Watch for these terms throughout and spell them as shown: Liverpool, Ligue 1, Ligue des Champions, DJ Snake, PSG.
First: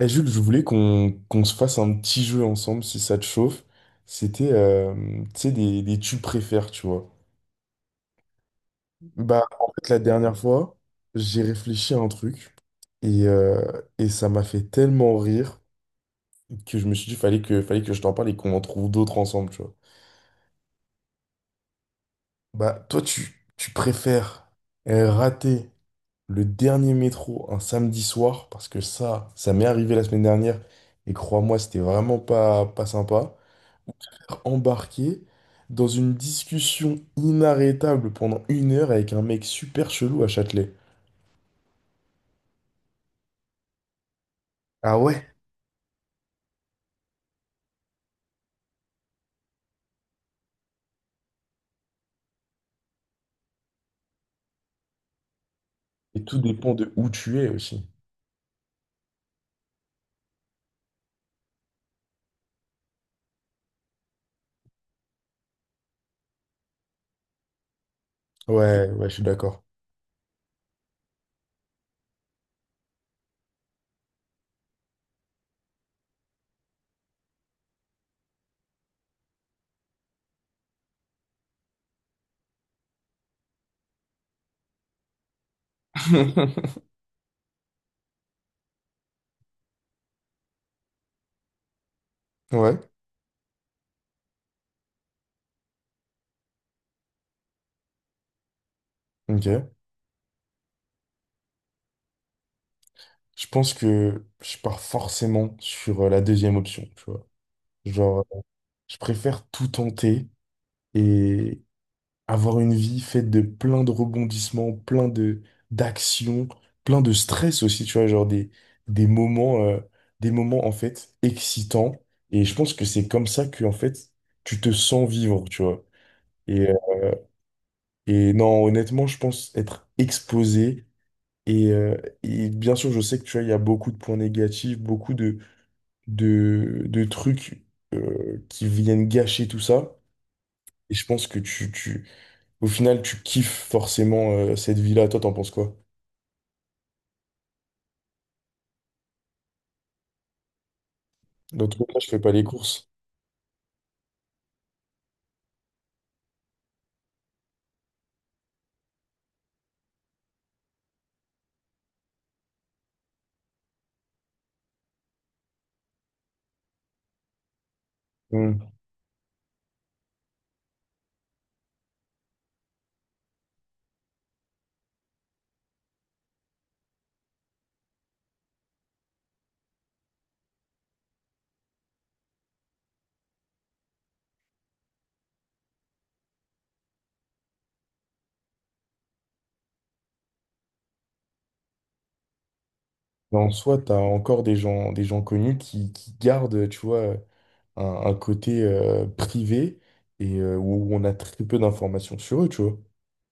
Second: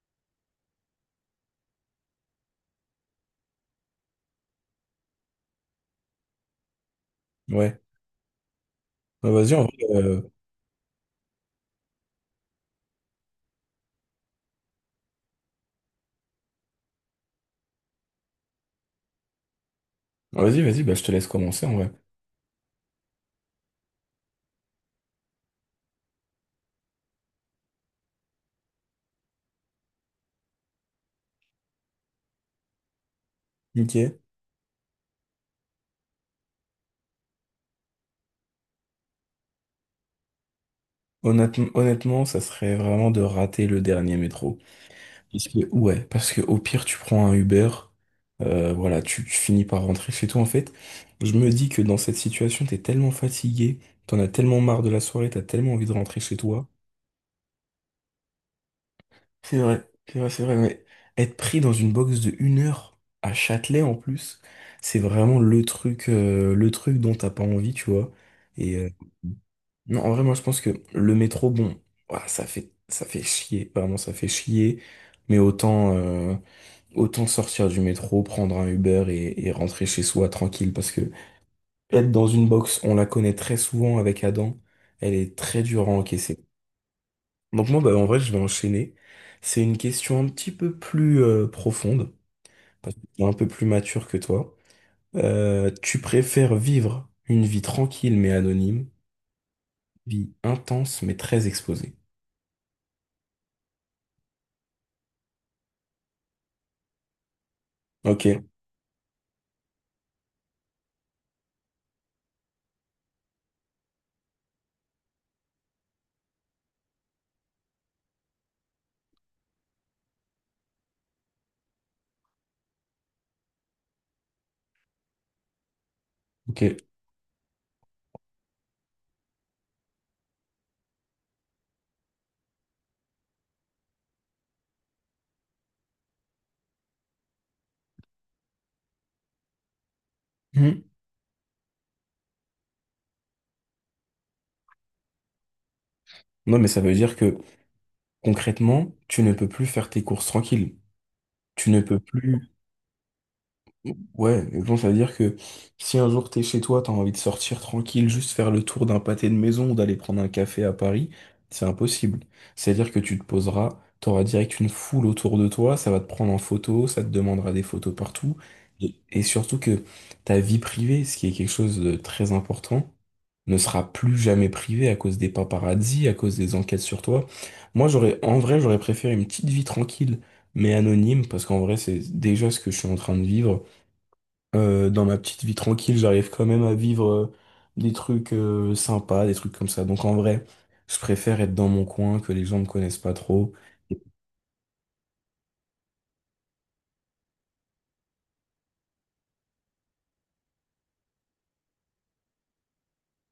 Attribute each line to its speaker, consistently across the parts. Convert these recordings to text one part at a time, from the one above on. Speaker 1: Eh, Jules, je voulais qu'on se fasse un petit jeu ensemble si ça te chauffe. C'était, euh, Tu sais, des tu préfères, tu vois.
Speaker 2: Ouais. Bah,
Speaker 1: Bah,
Speaker 2: vas-y, en
Speaker 1: en
Speaker 2: vrai,
Speaker 1: fait, la dernière fois, j'ai réfléchi à un truc et, euh, et ça m'a fait tellement rire que je me suis dit, fallait que je t'en parle et qu'on en trouve d'autres ensemble, tu vois.
Speaker 2: vas-y, vas-y, bah, je te laisse commencer, en vrai.
Speaker 1: Bah, toi, tu préfères rater le dernier métro un samedi soir, parce que ça m'est arrivé la semaine dernière, et crois-moi, c'était vraiment pas sympa.
Speaker 2: Ok.
Speaker 1: Embarqué dans une discussion inarrêtable pendant une heure avec un mec super chelou à Châtelet.
Speaker 2: Honnêtement, honnêtement, ça serait vraiment de rater le dernier métro.
Speaker 1: Ah ouais?
Speaker 2: Parce que, ouais, parce que au pire, tu prends un Uber, voilà, tu finis par rentrer chez toi, en fait. Je me dis que dans cette situation, t'es tellement fatigué, t'en as tellement marre de la soirée, t'as tellement envie de rentrer
Speaker 1: Et
Speaker 2: chez
Speaker 1: tout
Speaker 2: toi.
Speaker 1: dépend de où tu es aussi.
Speaker 2: C'est vrai, c'est vrai, c'est vrai, mais être pris dans une box de une heure à Châtelet, en plus, c'est vraiment le truc dont t'as pas envie, tu vois.
Speaker 1: Ouais,
Speaker 2: et
Speaker 1: ouais, je suis d'accord.
Speaker 2: Non, en vrai, moi, je pense que le métro, bon, voilà, ça fait chier, vraiment, ça fait chier. Mais autant, autant sortir du métro, prendre un Uber et rentrer chez soi tranquille. Parce que être dans une box, on la connaît très souvent avec Adam, elle est très dure à encaisser. Donc moi, bah, en vrai, je vais enchaîner. C'est une question un petit peu plus profonde,
Speaker 1: Ouais,
Speaker 2: parce que je suis un peu plus mature que toi. Tu préfères vivre une vie tranquille mais anonyme,
Speaker 1: ok.
Speaker 2: vie intense mais très exposée?
Speaker 1: Je pense que je pars forcément sur la deuxième option, tu vois. Genre,
Speaker 2: Ok,
Speaker 1: je préfère tout tenter et avoir une vie faite de plein de rebondissements, plein de d'actions, plein de stress aussi, tu vois, des moments, euh, des moments en fait excitants. Et je pense que c'est comme ça que en fait tu te sens vivre, tu vois. Et,
Speaker 2: ok.
Speaker 1: euh, et non, honnêtement, je pense être exposé. Et, euh, et bien sûr, je sais que, tu vois, il y a beaucoup de points négatifs, beaucoup de, de trucs qui viennent gâcher tout ça.
Speaker 2: Mhm.
Speaker 1: Et je pense que au final, tu kiffes forcément cette vie-là. Toi, t'en penses quoi?
Speaker 2: Non, mais ça veut dire que concrètement, tu ne peux plus faire tes courses tranquille.
Speaker 1: Dans
Speaker 2: Tu
Speaker 1: tous
Speaker 2: ne
Speaker 1: les cas,
Speaker 2: peux
Speaker 1: je fais pas les
Speaker 2: plus.
Speaker 1: courses.
Speaker 2: Ouais, mais bon, ça veut dire que si un jour t'es chez toi, t'as envie de sortir tranquille, juste faire le tour d'un pâté de maison ou d'aller prendre un café à Paris, c'est impossible. C'est-à-dire que tu te poseras, t'auras direct une foule autour de toi, ça va te prendre en photo, ça te demandera des photos partout.
Speaker 1: Hmm.
Speaker 2: Et surtout que ta vie privée, ce qui est quelque chose de très important, ne sera plus jamais privé à cause des paparazzis, à cause des enquêtes sur toi. Moi, j'aurais, en vrai, j'aurais préféré une petite vie tranquille, mais anonyme, parce qu'en vrai, c'est déjà ce que je suis en train de vivre. Dans ma petite vie tranquille, j'arrive quand même à vivre des trucs sympas, des trucs comme ça. Donc en vrai, je préfère être dans mon coin, que les gens me connaissent pas
Speaker 1: Mais en
Speaker 2: trop.
Speaker 1: soi, t'as encore des gens connus qui gardent, tu vois, un côté privé et où on a très peu d'informations sur eux, tu vois.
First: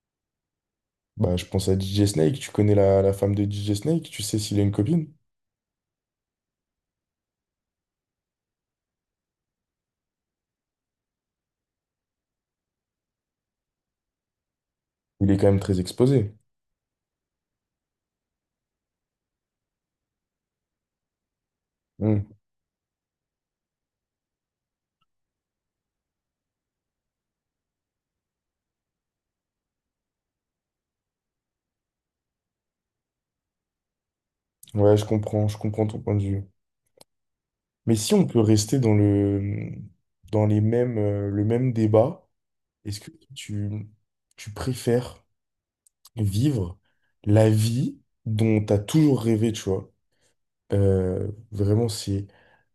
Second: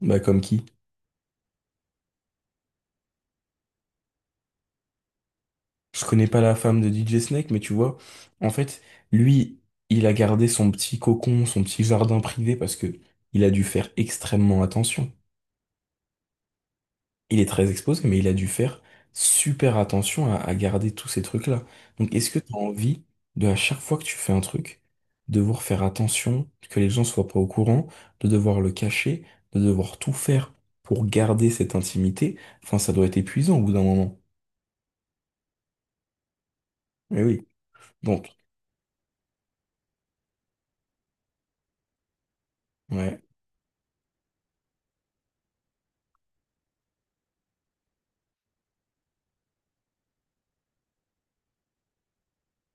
Speaker 2: Bah comme qui?
Speaker 1: Bah, je pense à DJ Snake. Tu connais la femme de DJ Snake? Tu sais s'il a une copine?
Speaker 2: Je connais pas la femme de DJ Snake, mais tu vois, en fait, lui, il a gardé son petit cocon, son petit jardin privé parce que il a dû faire extrêmement attention.
Speaker 1: Il est quand même très exposé.
Speaker 2: Il est très exposé, mais il a dû faire super attention à garder tous ces trucs-là. Donc, est-ce
Speaker 1: Hmm.
Speaker 2: que tu as envie de, à chaque fois que tu fais un truc, devoir faire attention, que les gens soient pas au courant, de devoir le cacher, de devoir tout faire pour garder cette intimité? Enfin, ça doit être épuisant au bout d'un moment.
Speaker 1: Ouais, je comprends ton point de vue.
Speaker 2: Eh oui.
Speaker 1: Mais si on
Speaker 2: Donc,
Speaker 1: peut rester dans les mêmes, le même débat. Est-ce que
Speaker 2: ouais,
Speaker 1: tu, Tu préfères vivre la vie dont tu as toujours rêvé, tu vois? Vraiment, c'est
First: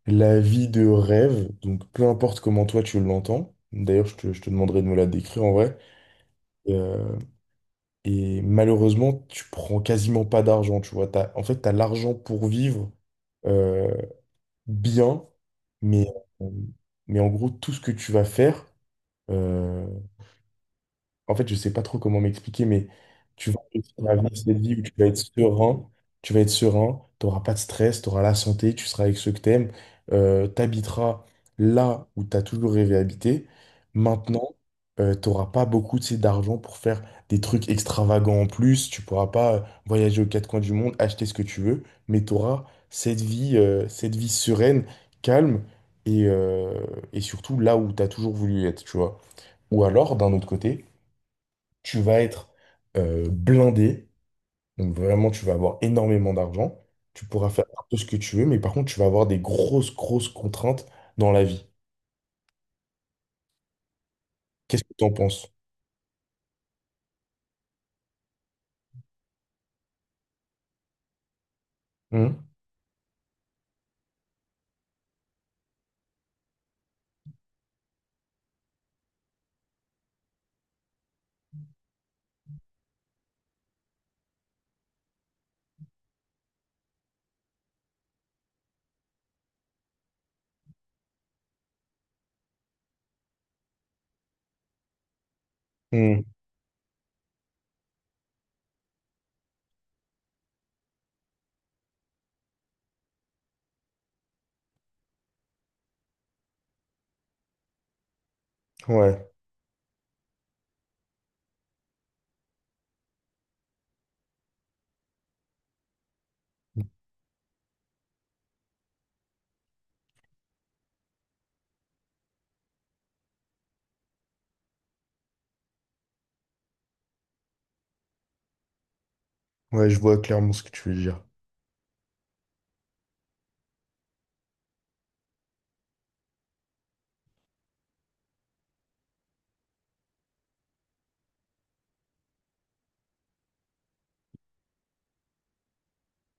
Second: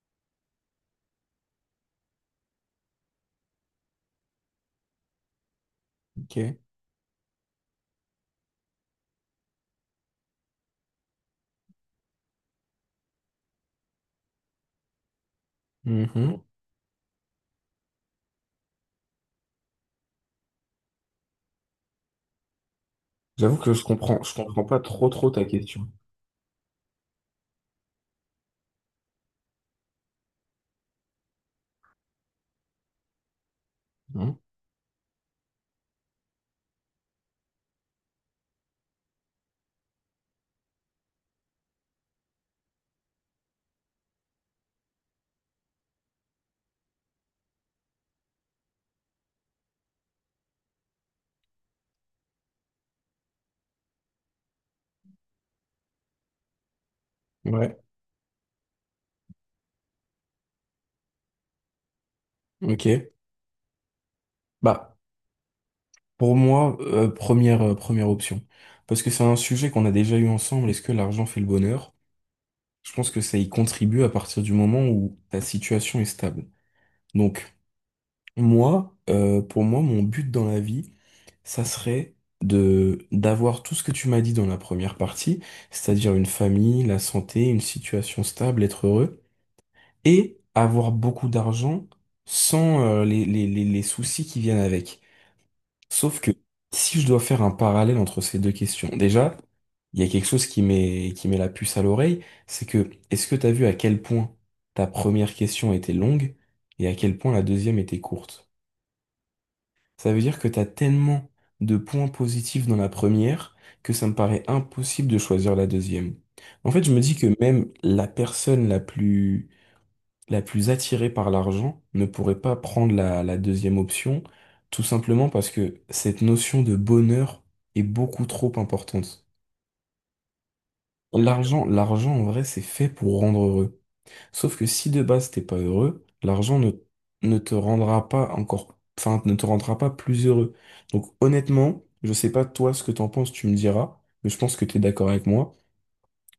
Speaker 1: la vie de rêve, donc peu importe comment toi tu l'entends. D'ailleurs, je te demanderai de me la décrire, en vrai.
Speaker 2: ok.
Speaker 1: Euh, et malheureusement, tu prends quasiment pas d'argent, tu vois. En fait, tu as l'argent pour vivre euh, bien, mais,
Speaker 2: Mhm.
Speaker 1: euh, mais en gros, tout ce que tu vas faire. euh, En fait, je sais pas trop comment m'expliquer, mais tu
Speaker 2: J'avoue
Speaker 1: vas
Speaker 2: que
Speaker 1: réussir à vivre
Speaker 2: je
Speaker 1: cette
Speaker 2: comprends
Speaker 1: vie
Speaker 2: pas
Speaker 1: où
Speaker 2: trop trop ta question.
Speaker 1: tu vas être serein, tu n'auras pas de stress, tu auras la santé, tu seras avec ceux que tu aimes, tu habiteras là où tu as toujours rêvé d'habiter.
Speaker 2: Hein.
Speaker 1: Maintenant, tu n'auras pas beaucoup, tu sais, d'argent pour faire des trucs extravagants en plus, tu pourras pas voyager aux quatre coins du monde, acheter ce que tu veux, mais tu auras cette vie sereine, calme et, euh, et surtout là où tu as toujours voulu être, tu vois. Ou alors, d'un autre côté, tu vas être blindé, donc vraiment tu vas avoir énormément d'argent, tu pourras faire
Speaker 2: Ouais,
Speaker 1: un peu ce que tu veux, mais par contre tu vas avoir des grosses contraintes dans la vie.
Speaker 2: ok.
Speaker 1: Qu'est-ce que
Speaker 2: Bah.
Speaker 1: tu en penses?
Speaker 2: Pour moi, première option. Parce que c'est un sujet qu'on a déjà eu ensemble. Est-ce que l'argent fait le bonheur?
Speaker 1: Hmm.
Speaker 2: Je pense que ça y contribue à partir du moment où ta situation est stable. Donc, moi, pour moi, mon but dans la vie, ça serait d'avoir tout ce que tu m'as dit dans la première partie, c'est-à-dire une famille, la santé, une situation stable, être heureux, et avoir beaucoup d'argent sans, les soucis qui viennent avec. Sauf
Speaker 1: Hmm.
Speaker 2: que si je dois faire un parallèle entre ces deux questions, déjà, il y a quelque chose qui met la puce à l'oreille, c'est que est-ce que t'as vu à quel point ta première question était longue et à quel point la deuxième était courte?
Speaker 1: Ouais,
Speaker 2: Ça veut dire que t'as tellement de points positifs dans la première que ça me paraît impossible de choisir la deuxième. En fait, je me dis que même la personne la plus attirée par l'argent ne pourrait pas prendre la deuxième option, tout simplement parce que cette notion de bonheur est beaucoup trop importante.
Speaker 1: ouais, je vois clairement ce que tu veux dire.
Speaker 2: L'argent en vrai, c'est fait pour rendre heureux. Sauf que si de base t'es pas heureux, l'argent ne, ne te rendra pas encore, enfin, ne te rendra pas plus heureux. Donc honnêtement, je sais pas toi ce que t'en penses, tu me diras, mais je pense que t'es d'accord avec moi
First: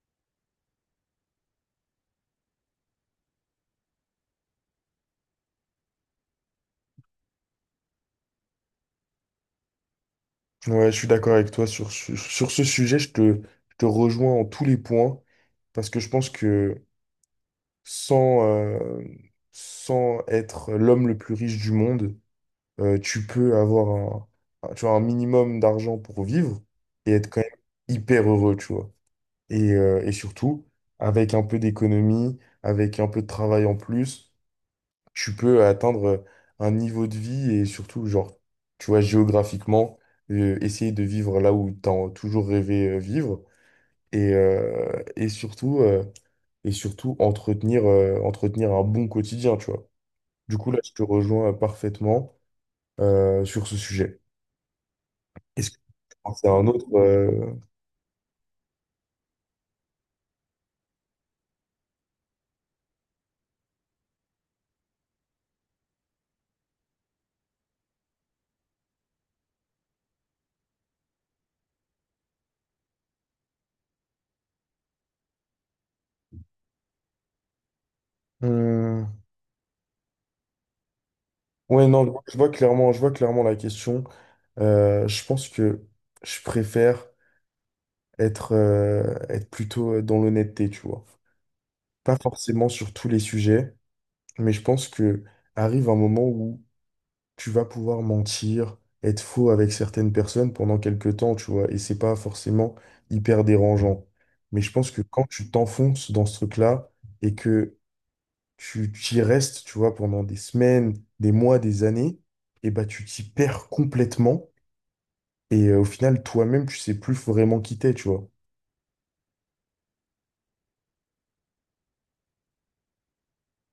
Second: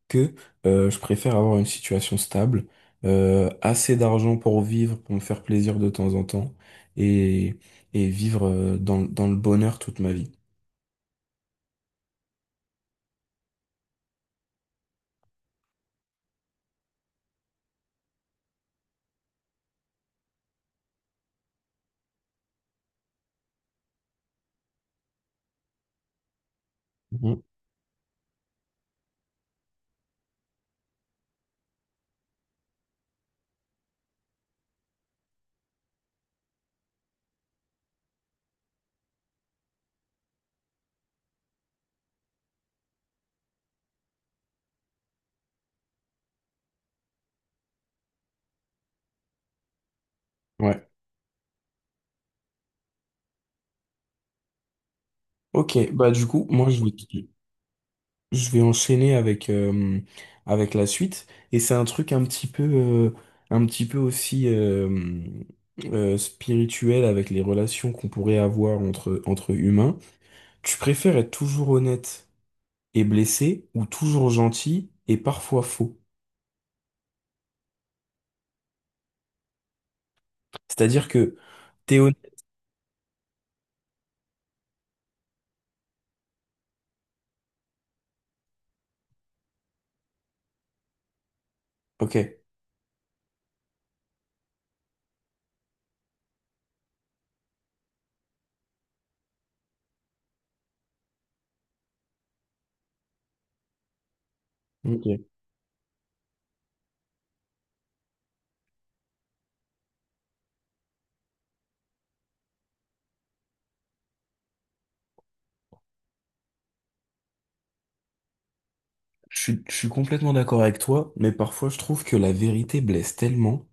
Speaker 2: que je préfère avoir une situation stable, assez d'argent pour vivre, pour me faire plaisir de temps en temps, et, et vivre dans le bonheur toute ma vie.
Speaker 1: Ouais, je suis d'accord avec toi sur, sur ce sujet, je te rejoins en tous les points, parce que je pense que sans, euh, sans être l'homme le plus riche du monde, euh, tu peux avoir un, tu vois, un minimum d'argent pour vivre et être
Speaker 2: Mhm.
Speaker 1: quand même hyper heureux, tu vois. Et surtout, avec un peu d'économie, avec un peu de travail en plus, tu peux atteindre un niveau de vie, et surtout, genre, tu vois, géographiquement, essayer de vivre là où tu as toujours rêvé vivre et, euh, et surtout, euh, et surtout entretenir, entretenir un bon quotidien, tu vois. Du coup, là,
Speaker 2: Ouais.
Speaker 1: je te rejoins parfaitement, sur ce sujet. Est-ce que
Speaker 2: Ok, bah du coup,
Speaker 1: c'est un autre
Speaker 2: je vais enchaîner avec, avec la suite. Et c'est un truc un petit peu aussi spirituel avec les relations qu'on pourrait avoir entre, entre humains. Tu préfères être toujours honnête est blessé ou toujours gentil et parfois faux.
Speaker 1: Hmm.
Speaker 2: C'est-à-dire que
Speaker 1: Ouais,
Speaker 2: t'es
Speaker 1: non,
Speaker 2: honnête.
Speaker 1: je vois clairement la question. Je pense que je préfère être plutôt dans l'honnêteté, tu vois. Pas
Speaker 2: Ok.
Speaker 1: forcément sur tous les sujets, mais je pense que arrive un moment où tu vas pouvoir mentir, être faux avec certaines personnes pendant quelques temps, tu vois, et c'est pas forcément hyper dérangeant. Mais je pense que
Speaker 2: Ok.
Speaker 1: quand tu t'enfonces dans ce truc-là, et que tu y restes, tu vois, pendant des semaines, des mois, des années, et bah tu t'y perds complètement. Au final, toi-même, tu sais plus vraiment qui t'es, tu vois.
Speaker 2: Je suis complètement d'accord avec toi, mais parfois je trouve que la vérité blesse tellement.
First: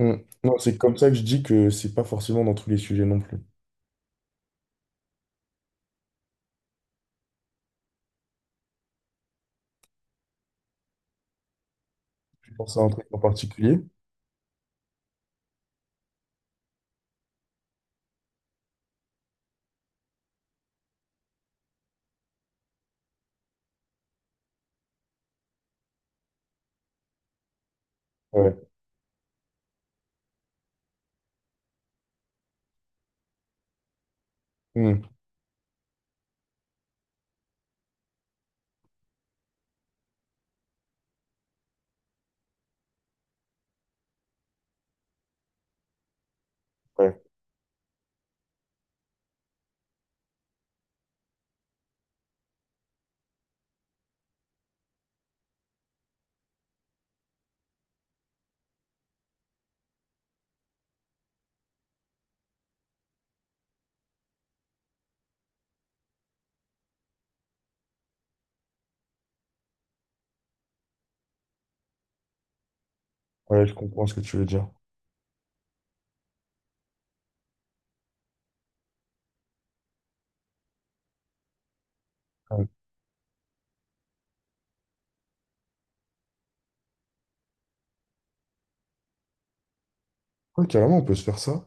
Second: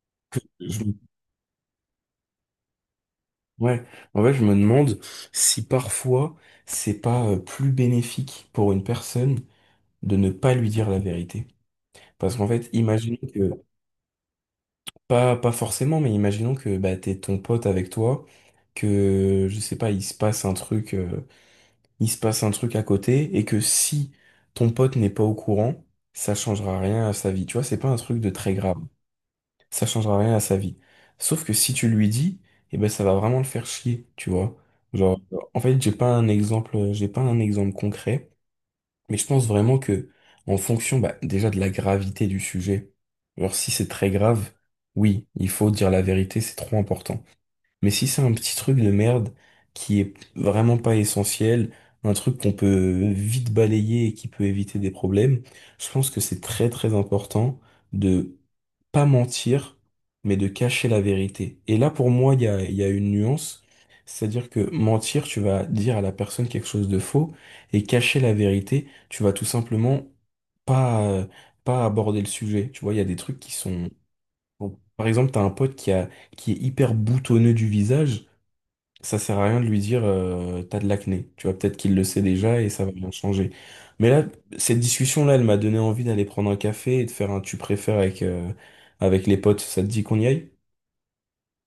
Speaker 1: Mm. Non, c'est
Speaker 2: Je-
Speaker 1: comme ça que je dis que c'est pas forcément dans tous les sujets non plus.
Speaker 2: Ouais. En fait, je me demande si parfois c'est pas plus bénéfique pour une personne de ne pas lui dire la vérité. Parce qu'en
Speaker 1: Je
Speaker 2: fait,
Speaker 1: pense à un truc
Speaker 2: imaginons
Speaker 1: en
Speaker 2: que,
Speaker 1: particulier.
Speaker 2: pas, pas forcément, mais imaginons que bah, t'es ton pote avec toi, que, je sais pas, il se passe un truc. Il se passe un truc à côté et que si ton pote n'est pas au courant, ça changera rien à sa vie. Tu vois, c'est pas un truc de très
Speaker 1: Ouais.
Speaker 2: grave. Ça changera rien à sa vie. Sauf que si tu lui dis, eh ben ça va vraiment le faire chier, tu vois.
Speaker 1: Mm.
Speaker 2: Genre, en fait, j'ai pas un exemple concret, mais je pense vraiment que en fonction, bah, déjà de la gravité du sujet. Alors si c'est très grave, oui, il faut dire la vérité, c'est trop
Speaker 1: Ouais.
Speaker 2: important. Mais si c'est un petit truc de merde qui est vraiment pas essentiel, un truc qu'on peut vite balayer et qui peut éviter des problèmes, je pense que c'est très très important de pas mentir, mais de cacher la vérité. Et là, pour moi, il y a une nuance, c'est-à-dire que mentir, tu vas dire à la personne quelque chose de faux, et cacher la vérité, tu vas tout simplement pas, pas aborder le sujet. Tu vois, il y a des trucs qui
Speaker 1: Ouais, je
Speaker 2: sont...
Speaker 1: comprends ce que tu veux dire.
Speaker 2: Bon, par exemple, t'as un pote qui a, qui est hyper boutonneux du visage, ça sert à rien de lui dire t'as de l'acné. Tu vois, peut-être qu'il le sait déjà
Speaker 1: Ouais,
Speaker 2: et ça va bien changer. Mais là, cette discussion-là, elle m'a donné envie d'aller prendre un café et de faire un tu préfères avec, avec les potes. Ça te dit qu'on y aille?
Speaker 1: ouais, carrément, on peut se faire ça.